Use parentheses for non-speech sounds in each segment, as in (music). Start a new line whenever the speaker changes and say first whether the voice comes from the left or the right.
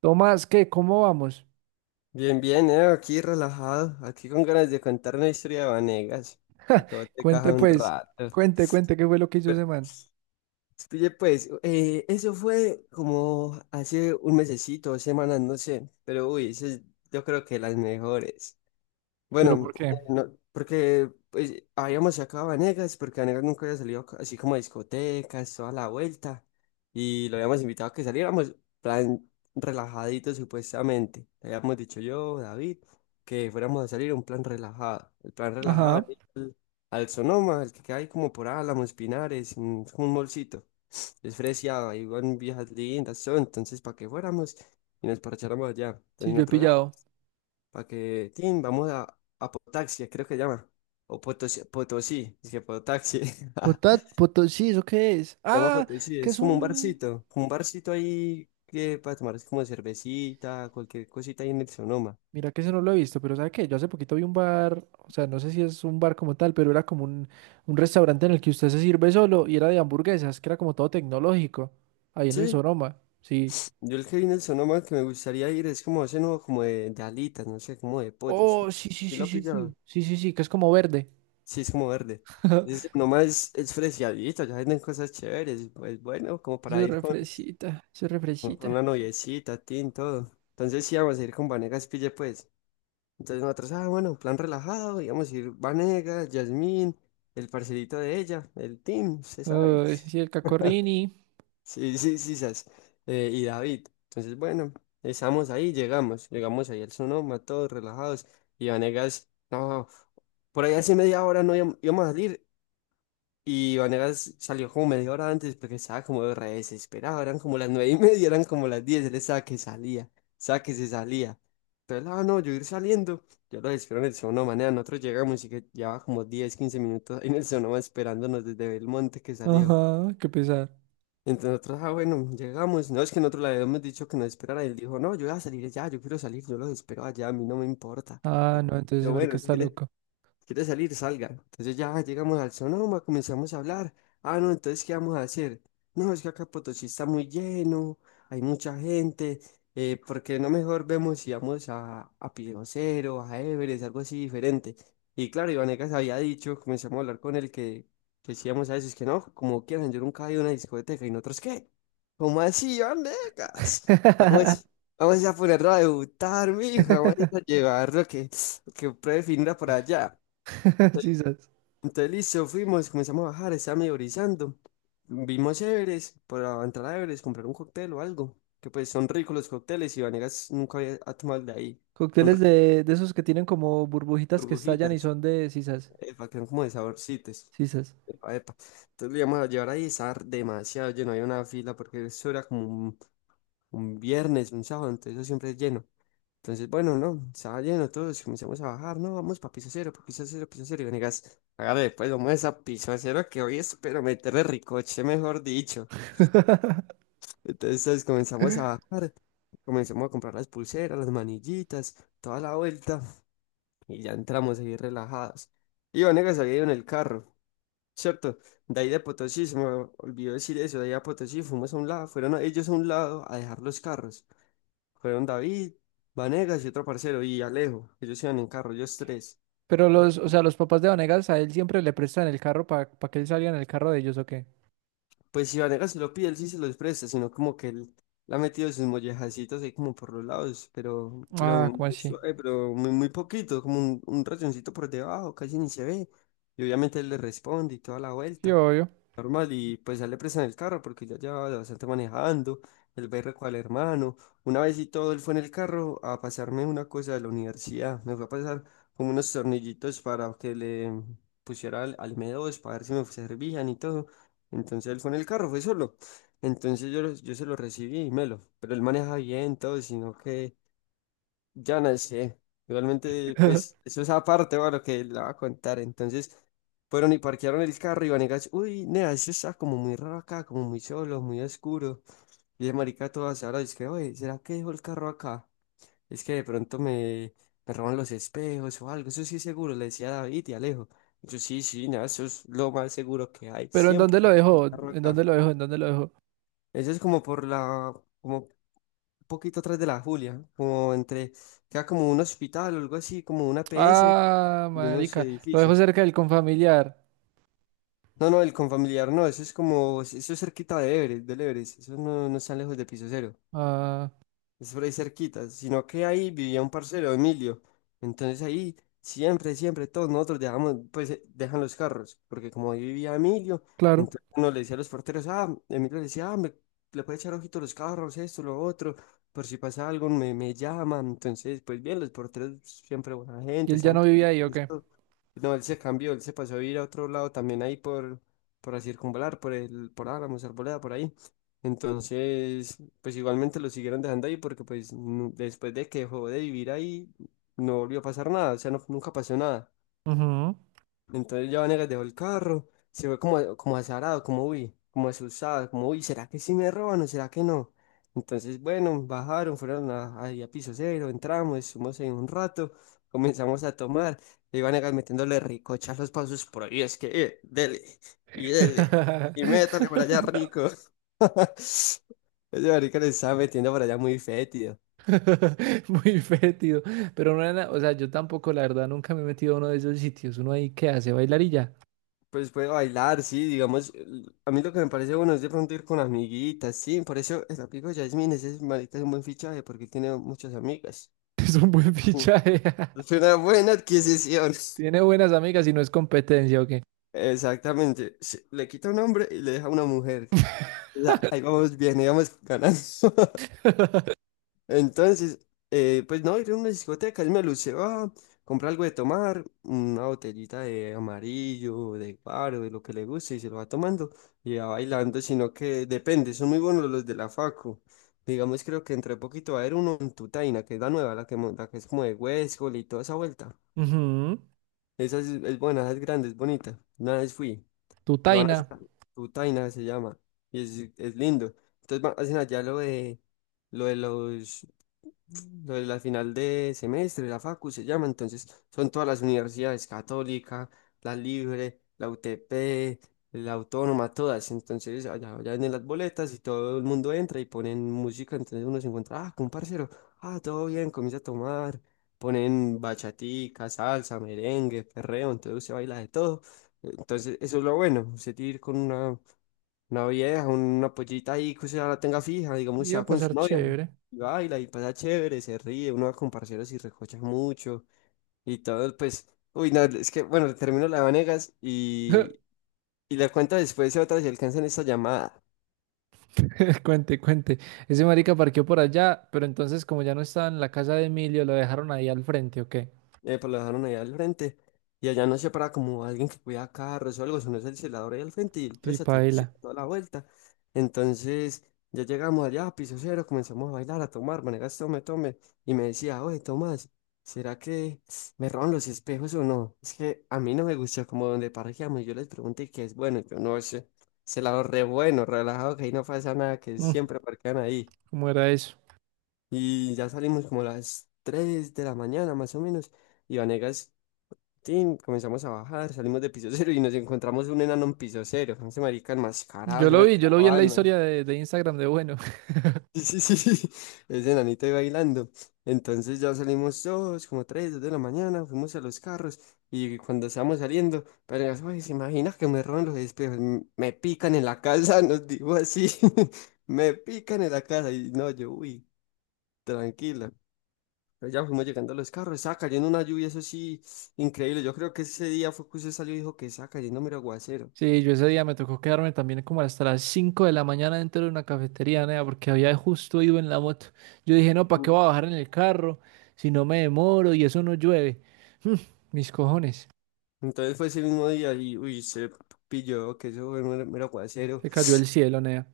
right: Tomás, ¿qué? ¿Cómo vamos?
left: Bien, bien, aquí relajado, aquí con ganas de contar una historia de Vanegas, para que vos te
right: Cuente
left: cajas un
right: pues,
left: rato.
right: cuente, cuente qué fue lo que hizo
left: Pero,
right: ese man.
left: oye, pues, eso fue como hace un mesecito, dos semanas, no sé, pero uy, eso es, yo creo que las mejores.
right: ¿Pero
left: Bueno,
right: por qué?
left: no, porque pues, habíamos sacado a Vanegas, porque Vanegas nunca había salido así como a discotecas, toda la vuelta, y lo habíamos invitado a que saliéramos, plan relajadito supuestamente. Le habíamos dicho yo, David, que fuéramos a salir un plan relajado. El plan relajado es
right: Ajá,
left: ir al Sonoma, el que queda ahí como por Álamos, Pinares, es como un molcito. Es fresiado, ahí van viejas lindas, son, entonces para que fuéramos y nos parcháramos allá.
right: sí,
left: Entonces
right: yo he
left: nosotros,
right: pillado.
left: para que, tin, vamos a Potaxi, creo que llama. O Potosí, Potosí, es que Potaxi. (laughs)
right: Potat, poto, sí, ¿eso qué es?
left: Llama
right: Ah,
left: Potosí,
right: que es
left: es
right: un...
left: como un barcito ahí que para tomar es como cervecita, cualquier cosita ahí en el Sonoma.
right: Mira que ese no lo he visto, pero ¿sabe qué? Yo hace poquito vi un bar, o sea, no sé si es un bar como tal, pero era como un restaurante en el que usted se sirve solo y era de hamburguesas, que era como todo tecnológico, ahí en el
left: Sí,
right: Soroma, sí.
left: yo el que vi en el Sonoma que me gustaría ir es como ese nuevo, como de alitas, no sé, como de pollos.
right: Oh, sí, sí,
left: Sí,
right: sí,
left: lo
right: sí, sí,
left: pillaba.
right: sí, sí, sí, que es como verde.
left: Sí, es como verde.
right: (laughs)
left: Es, nomás es fresiadito, ya venden cosas chéveres, pues bueno, como
right: Eso
left: para
right: es
left: ir con
right: refresita, eso es
left: una
right: refresita.
left: noviecita, tin, todo. Entonces sí vamos a ir con Vanegas Pille, pues. Entonces nosotros, ah, bueno, plan relajado, íbamos a ir Vanegas, Yasmín, el parcerito de ella, el Tim, se sabe.
right: Uy, sí, el Cacorrini.
left: Sí, sí, sí, sas. Y David. Entonces, bueno, estamos ahí, llegamos, llegamos ahí al Sonoma, todos relajados. Y Vanegas, no, por ahí hace media hora no íbamos a salir y Vanegas salió como media hora antes porque estaba como re desesperado. Eran como las nueve y (laughs) media, eran como las diez. Él estaba que salía, estaba que se salía. Entonces, ah, no, yo ir saliendo. Yo lo espero en el Sonoma. Manea, nosotros llegamos y que llevaba como 10 15 minutos ahí en el Sonoma esperándonos desde Belmonte que salió.
right: Ajá, qué pesar.
left: Entonces nosotros, ah, bueno, llegamos. No, es que nosotros le habíamos dicho que nos esperara. Él dijo, no, yo voy a salir ya, yo quiero salir, yo los espero allá, a mí no me importa.
right: Ah, no, entonces ese
left: Yo,
right: marica
left: bueno, si
right: está
left: quieres,
right: loco.
left: quiere salir, salga. Entonces ya llegamos al Sonoma, comenzamos a hablar. Ah, no, entonces, ¿qué vamos a hacer? No, es que acá Potosí está muy lleno, hay mucha gente. ¿Por qué no mejor vemos si vamos a Cero, a Everest, algo así diferente? Y claro, Ivanegas había dicho, comenzamos a hablar con él que sí íbamos a eso, es que no, como quieran, yo nunca he ido a una discoteca y nosotros, ¿qué? ¿Cómo así, Ivanegas? Vamos,
right: (laughs)
left: vamos a ponerlo a debutar, mijo, vamos a llevarlo que pruebe finra por allá.
right: Sisas.
left: Entonces, listo, fuimos, comenzamos a bajar, estaba medio brisando. Vimos Everest, para entrar a Everest, comprar un cóctel o algo, que pues son ricos los cócteles y Vanegas nunca había ha tomado el de ahí. Son
right: Cócteles
left: ricas
right: de esos que tienen como burbujitas que estallan y
left: burbujitas,
right: son de sisas.
left: epa, que son como de saborcitos.
right: Sisas.
left: Epa, epa. Entonces lo íbamos a llevar ahí, estaba demasiado lleno, había una fila porque eso era como un viernes, un sábado, entonces eso siempre es lleno. Entonces, bueno, no, estaba lleno todos, comenzamos a bajar, no, vamos para piso cero, y Venegas, hágale, pues vamos a esa piso cero que hoy espero meterle ricoche, mejor dicho.
right: (laughs)
left: Entonces comenzamos a bajar, comenzamos a comprar las pulseras, las manillitas, toda la vuelta, y ya entramos ahí relajados. Y Venegas había ido en el carro, ¿cierto? De ahí de Potosí, se me olvidó decir eso, de ahí a Potosí fuimos a un lado, fueron ellos a un lado a dejar los carros. Fueron David, Vanegas y otro parcero, y Alejo, ellos iban en carro, ellos tres.
right: Pero los, o sea, los papás de Vanegas a él siempre le prestan el carro para que él salga en el carro de ellos, ¿o qué?
left: Pues si Vanegas se lo pide, él sí se los presta, sino como que él la ha metido sus mollejacitos ahí como por los lados, pero,
right: Ah,
left: muy
right: ¿cómo así?
left: suave, pero muy, muy poquito, como un rayoncito por debajo, casi ni se ve. Y obviamente él le responde y toda la
right: Sí,
left: vuelta.
right: obvio.
left: Normal y pues ya le prestan el carro porque ya llevaba bastante manejando, el berre con el hermano. Una vez y todo, él fue en el carro a pasarme una cosa de la universidad, me fue a pasar como unos tornillitos para que le pusiera al M2 para ver si me servían y todo. Entonces él fue en el carro, fue solo. Entonces yo, yo se lo recibí y me lo, pero él maneja bien todo, sino que ya no sé, igualmente pues
right: (laughs)
left: eso es aparte, va, lo que le va a contar. Entonces, fueron y parquearon el carro y Vanegas, uy, nea, eso está como muy raro acá, como muy solo, muy oscuro. Y el marica todo ahora es que, oye, ¿será que dejó el carro acá? Es que de pronto me roban los espejos o algo, eso sí es seguro, le decía a David y Alejo. Y yo sí, sí, nada, eso es lo más seguro que hay,
right: Pero ¿en dónde
left: siempre (laughs)
right: lo
left: hay un
right: dejó?
left: carro
right: ¿En dónde
left: acá.
right: lo dejó? ¿En dónde lo dejó?
left: Eso es como por como un poquito atrás de la Julia, como entre, queda como un hospital o algo así, como una PS
right: Ah,
left: y unos
right: marica. Lo dejó
left: edificios.
right: cerca del confamiliar.
left: No, no, el confamiliar no, eso es como, eso es cerquita de Everest, del Everest, eso no, no está lejos de piso cero.
right: Ah,
left: Es por ahí cerquita, sino que ahí vivía un parcero, Emilio. Entonces ahí siempre todos nosotros dejamos, pues dejan los carros, porque como ahí vivía Emilio,
right: claro.
left: entonces uno le decía a los porteros, ah, Emilio le decía, ah, me, le puede echar ojito a los carros, esto, lo otro, por si pasa algo me llaman. Entonces, pues bien, los porteros siempre buena
right: ¿Y
left: gente,
right: él ya
left: están
right: no vivía ahí, ¿o
left: pendientes,
right: qué?
left: todo. No, él se cambió, él se pasó a vivir a otro lado también ahí por la circunvalar, por el, por Álamos, Arboleda, por ahí. Entonces, pues igualmente lo siguieron dejando ahí porque pues después de que dejó de vivir ahí, no volvió a pasar nada, o sea, nunca pasó nada.
right: Ujú.
left: Entonces ya Vanegas dejó el carro, se fue como, como azarado, como uy, como asustado, como uy, ¿será que sí me roban o será que no? Entonces, bueno, bajaron, fueron a, ahí a piso cero, entramos, estuvimos ahí un rato, comenzamos a tomar, y Vanegas metiéndole ricochas los pasos por ahí, es que, dele, y dele, y métale por
right: (laughs)
left: allá rico. (laughs) Ese marica le estaba metiendo por allá muy fétido.
right: Muy fétido. Pero no era, o sea, yo tampoco, la verdad, nunca me he metido a uno de esos sitios. Uno ahí que hace bailar y ya. (laughs)
left: Pues puede bailar, sí, digamos, a mí lo que me parece bueno es de pronto ir con amiguitas, sí, por eso el amigo Yasmin, ese marica es un buen fichaje porque tiene muchas amigas.
right: Es un buen
left: Mm,
right: fichaje. (laughs)
left: es una buena adquisición.
right: Tiene buenas amigas y no es competencia, ¿o qué?
left: Exactamente, le quita un hombre y le deja una mujer. O sea, ahí vamos bien, ahí vamos ganando.
right: (laughs)
left: Entonces, pues no, ir a una discoteca, él me lució, ah, compra algo de tomar, una botellita de amarillo, de guaro, de lo que le guste, y se lo va tomando y va bailando, sino que depende, son muy buenos los de la Facu. Digamos, creo que entre poquito va a haber uno en Tutaina, que es la nueva, la que es como de Huescol y toda esa vuelta.
right: Ujú.
left: Esa es buena, esa es grande, es bonita. Una vez fui,
right: Tu
left: lo van a
right: Taina.
left: hacer, Tutaina se llama, y es lindo. Entonces hacen allá lo de los lo de la final de semestre, la Facu se llama, entonces son todas las universidades, Católica, la Libre, la UTP, la Autónoma, todas. Entonces allá, allá vienen las boletas y todo el mundo entra y ponen música, entonces uno se encuentra, ah, con un parcero, ah, todo bien, comienza a tomar, ponen bachatica, salsa, merengue, perreo, entonces se baila de todo. Entonces eso es lo bueno, se tiene que ir con una vieja, una pollita ahí que usted ya la tenga fija, digamos,
right: Iba a
left: sea con su
right: pasar
left: novia.
right: chévere.
left: Y baila y pasa chévere, se ríe, uno va con parceros y recocha mucho. Y todo, pues, uy, no, es que, bueno, termino la de Vanegas
right: (laughs)
left: y la cuento después si otra si alcanzan esta llamada.
right: Cuente, cuente. Ese marica parqueó por allá, pero entonces, como ya no estaba en la casa de Emilio, lo dejaron ahí al frente, ¿o qué?
left: Pues lo dejaron allá al frente. Y allá no se para como alguien que cuida carros o algo, si no es el celador ahí al frente y él
right: Sí,
left: presta atención
right: paila.
left: toda la vuelta. Entonces ya llegamos allá a piso cero, comenzamos a bailar, a tomar, maneras tome, tome. Y me decía, oye, Tomás, ¿será que me roban los espejos o no? Es que a mí no me gusta como donde parqueamos. Yo les pregunté qué es bueno, yo no sé. Celador re bueno, relajado, que ahí no pasa nada, que
right: Mm,
left: siempre parquean ahí.
right: ¿cómo era eso?
left: Y ya salimos como a las 3 de la mañana más o menos. Y Vanegas Tin, comenzamos a bajar, salimos de piso cero y nos encontramos un enano en piso cero. Ese marica enmascarado, ese marica
right: Yo lo
left: era
right: vi en la
left: Batman.
right: historia
left: (laughs)
right: de Instagram de bueno.
left: Sí, sí, sí, sí, ese enanito ahí bailando. Entonces ya salimos todos, como tres, dos de la mañana, fuimos a los carros y cuando estábamos saliendo, pero "Ay, se imagina que me roban los espejos, me pican en la casa, (laughs) nos dijo así, (laughs) me pican en la casa y no, yo, uy, tranquila. Pero ya fuimos llegando a los carros, estaba cayendo una lluvia, eso sí, increíble. Yo creo que ese día fue que usted salió y dijo que estaba cayendo mero aguacero.
right: Sí, yo ese día me tocó quedarme también como hasta las 5 de la mañana dentro de una cafetería, nea, porque había justo ido en la moto. Yo dije, no, ¿para qué
left: Mm.
right: voy a bajar en el carro si no me demoro y eso no llueve? Mm, mis cojones.
left: Entonces fue ese mismo día y uy, se pilló que eso fue mero, mero aguacero.
right: Se cayó el cielo, nea.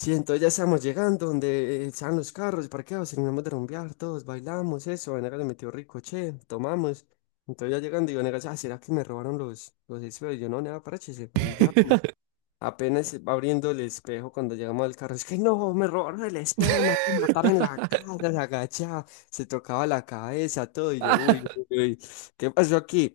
left: Sí, entonces ya estábamos llegando donde estaban los carros parqueados, terminamos de rumbear todos, bailamos, eso. Vanega le metió rico, che, tomamos. Entonces ya llegando y Vanega, ah, ¿será que me robaron los espejuelos? Yo no, nada, parche, ahí ya.
right: (laughs)
left: Apenas abriendo el espejo cuando llegamos al carro, es que no, me robaron el espejo, me van a matar en la casa, la gacha, se tocaba la cabeza, todo, y yo, uy, uy, uy, ¿qué pasó aquí?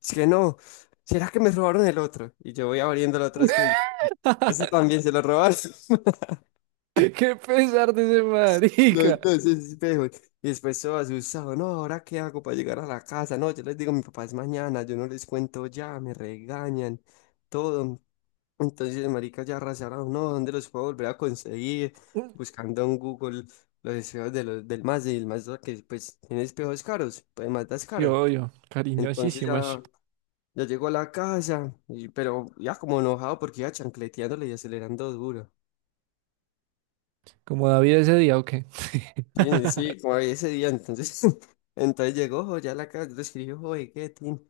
left: Es que no, ¿será que me robaron el otro? Y yo voy abriendo el otro espejo, y yo, ese también se lo robaron, (laughs)
right: Qué pesar de ese marica.
left: los dos espejos, y después todo asustado, no, ¿ahora qué hago para llegar a la casa? No, yo les digo, mi papá es mañana, yo no les cuento ya, me regañan, todo. Entonces, marica, ya arrasaron, no, ¿dónde los puedo volver a conseguir? Buscando en Google los espejos de del Mazda y el Mazda que pues tiene espejos caros, pues Mazda es caro.
right: Yo,
left: Entonces ya,
right: cariñosísimas.
left: ya llegó a la casa, y, pero ya como enojado porque iba chancleteándole y acelerando duro.
right: Como David ese día, ¿o qué? (laughs)
left: Sí, sí, como ese día, entonces, (laughs) entonces llegó jo, ya a la casa, yo le escribí, oye, ¿qué, tin?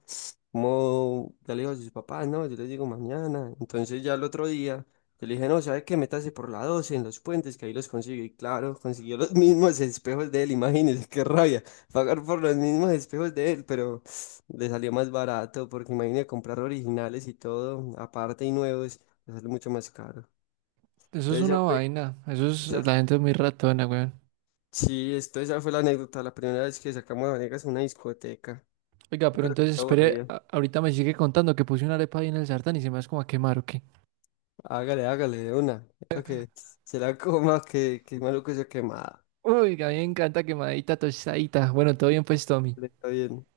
left: Como, ya le digo a sus papás, no, yo les digo mañana, entonces ya el otro día, yo le dije, no, ¿sabes qué? Métase por la 12 en los puentes, que ahí los consigue, y claro, consiguió los (laughs) mismos espejos de él, imagínense, qué rabia, pagar por los mismos espejos de él, pero (sniffs) le salió más barato, porque imagínate comprar originales y todo, aparte y nuevos, le sale mucho más caro,
right: Eso es
left: entonces
right: una
left: ya fue.
right: vaina. Eso es, la gente es muy ratona.
left: Sí, esto, esa fue la anécdota, la primera vez que sacamos a Vanegas a una discoteca.
right: Oiga,
left: Yo
right: pero
left: creo que
right: entonces
left: está
right: espere,
left: aburrido.
right: ahorita me sigue contando que puse una arepa ahí en el sartén y se me hace como a quemar, ¿o qué?
left: Hágale, hágale, de una. Para que se la coma, que es malo que se quemada.
right: Uy, a mí me encanta quemadita, tostadita. Bueno, todo bien pues, Tommy.
left: Está bien.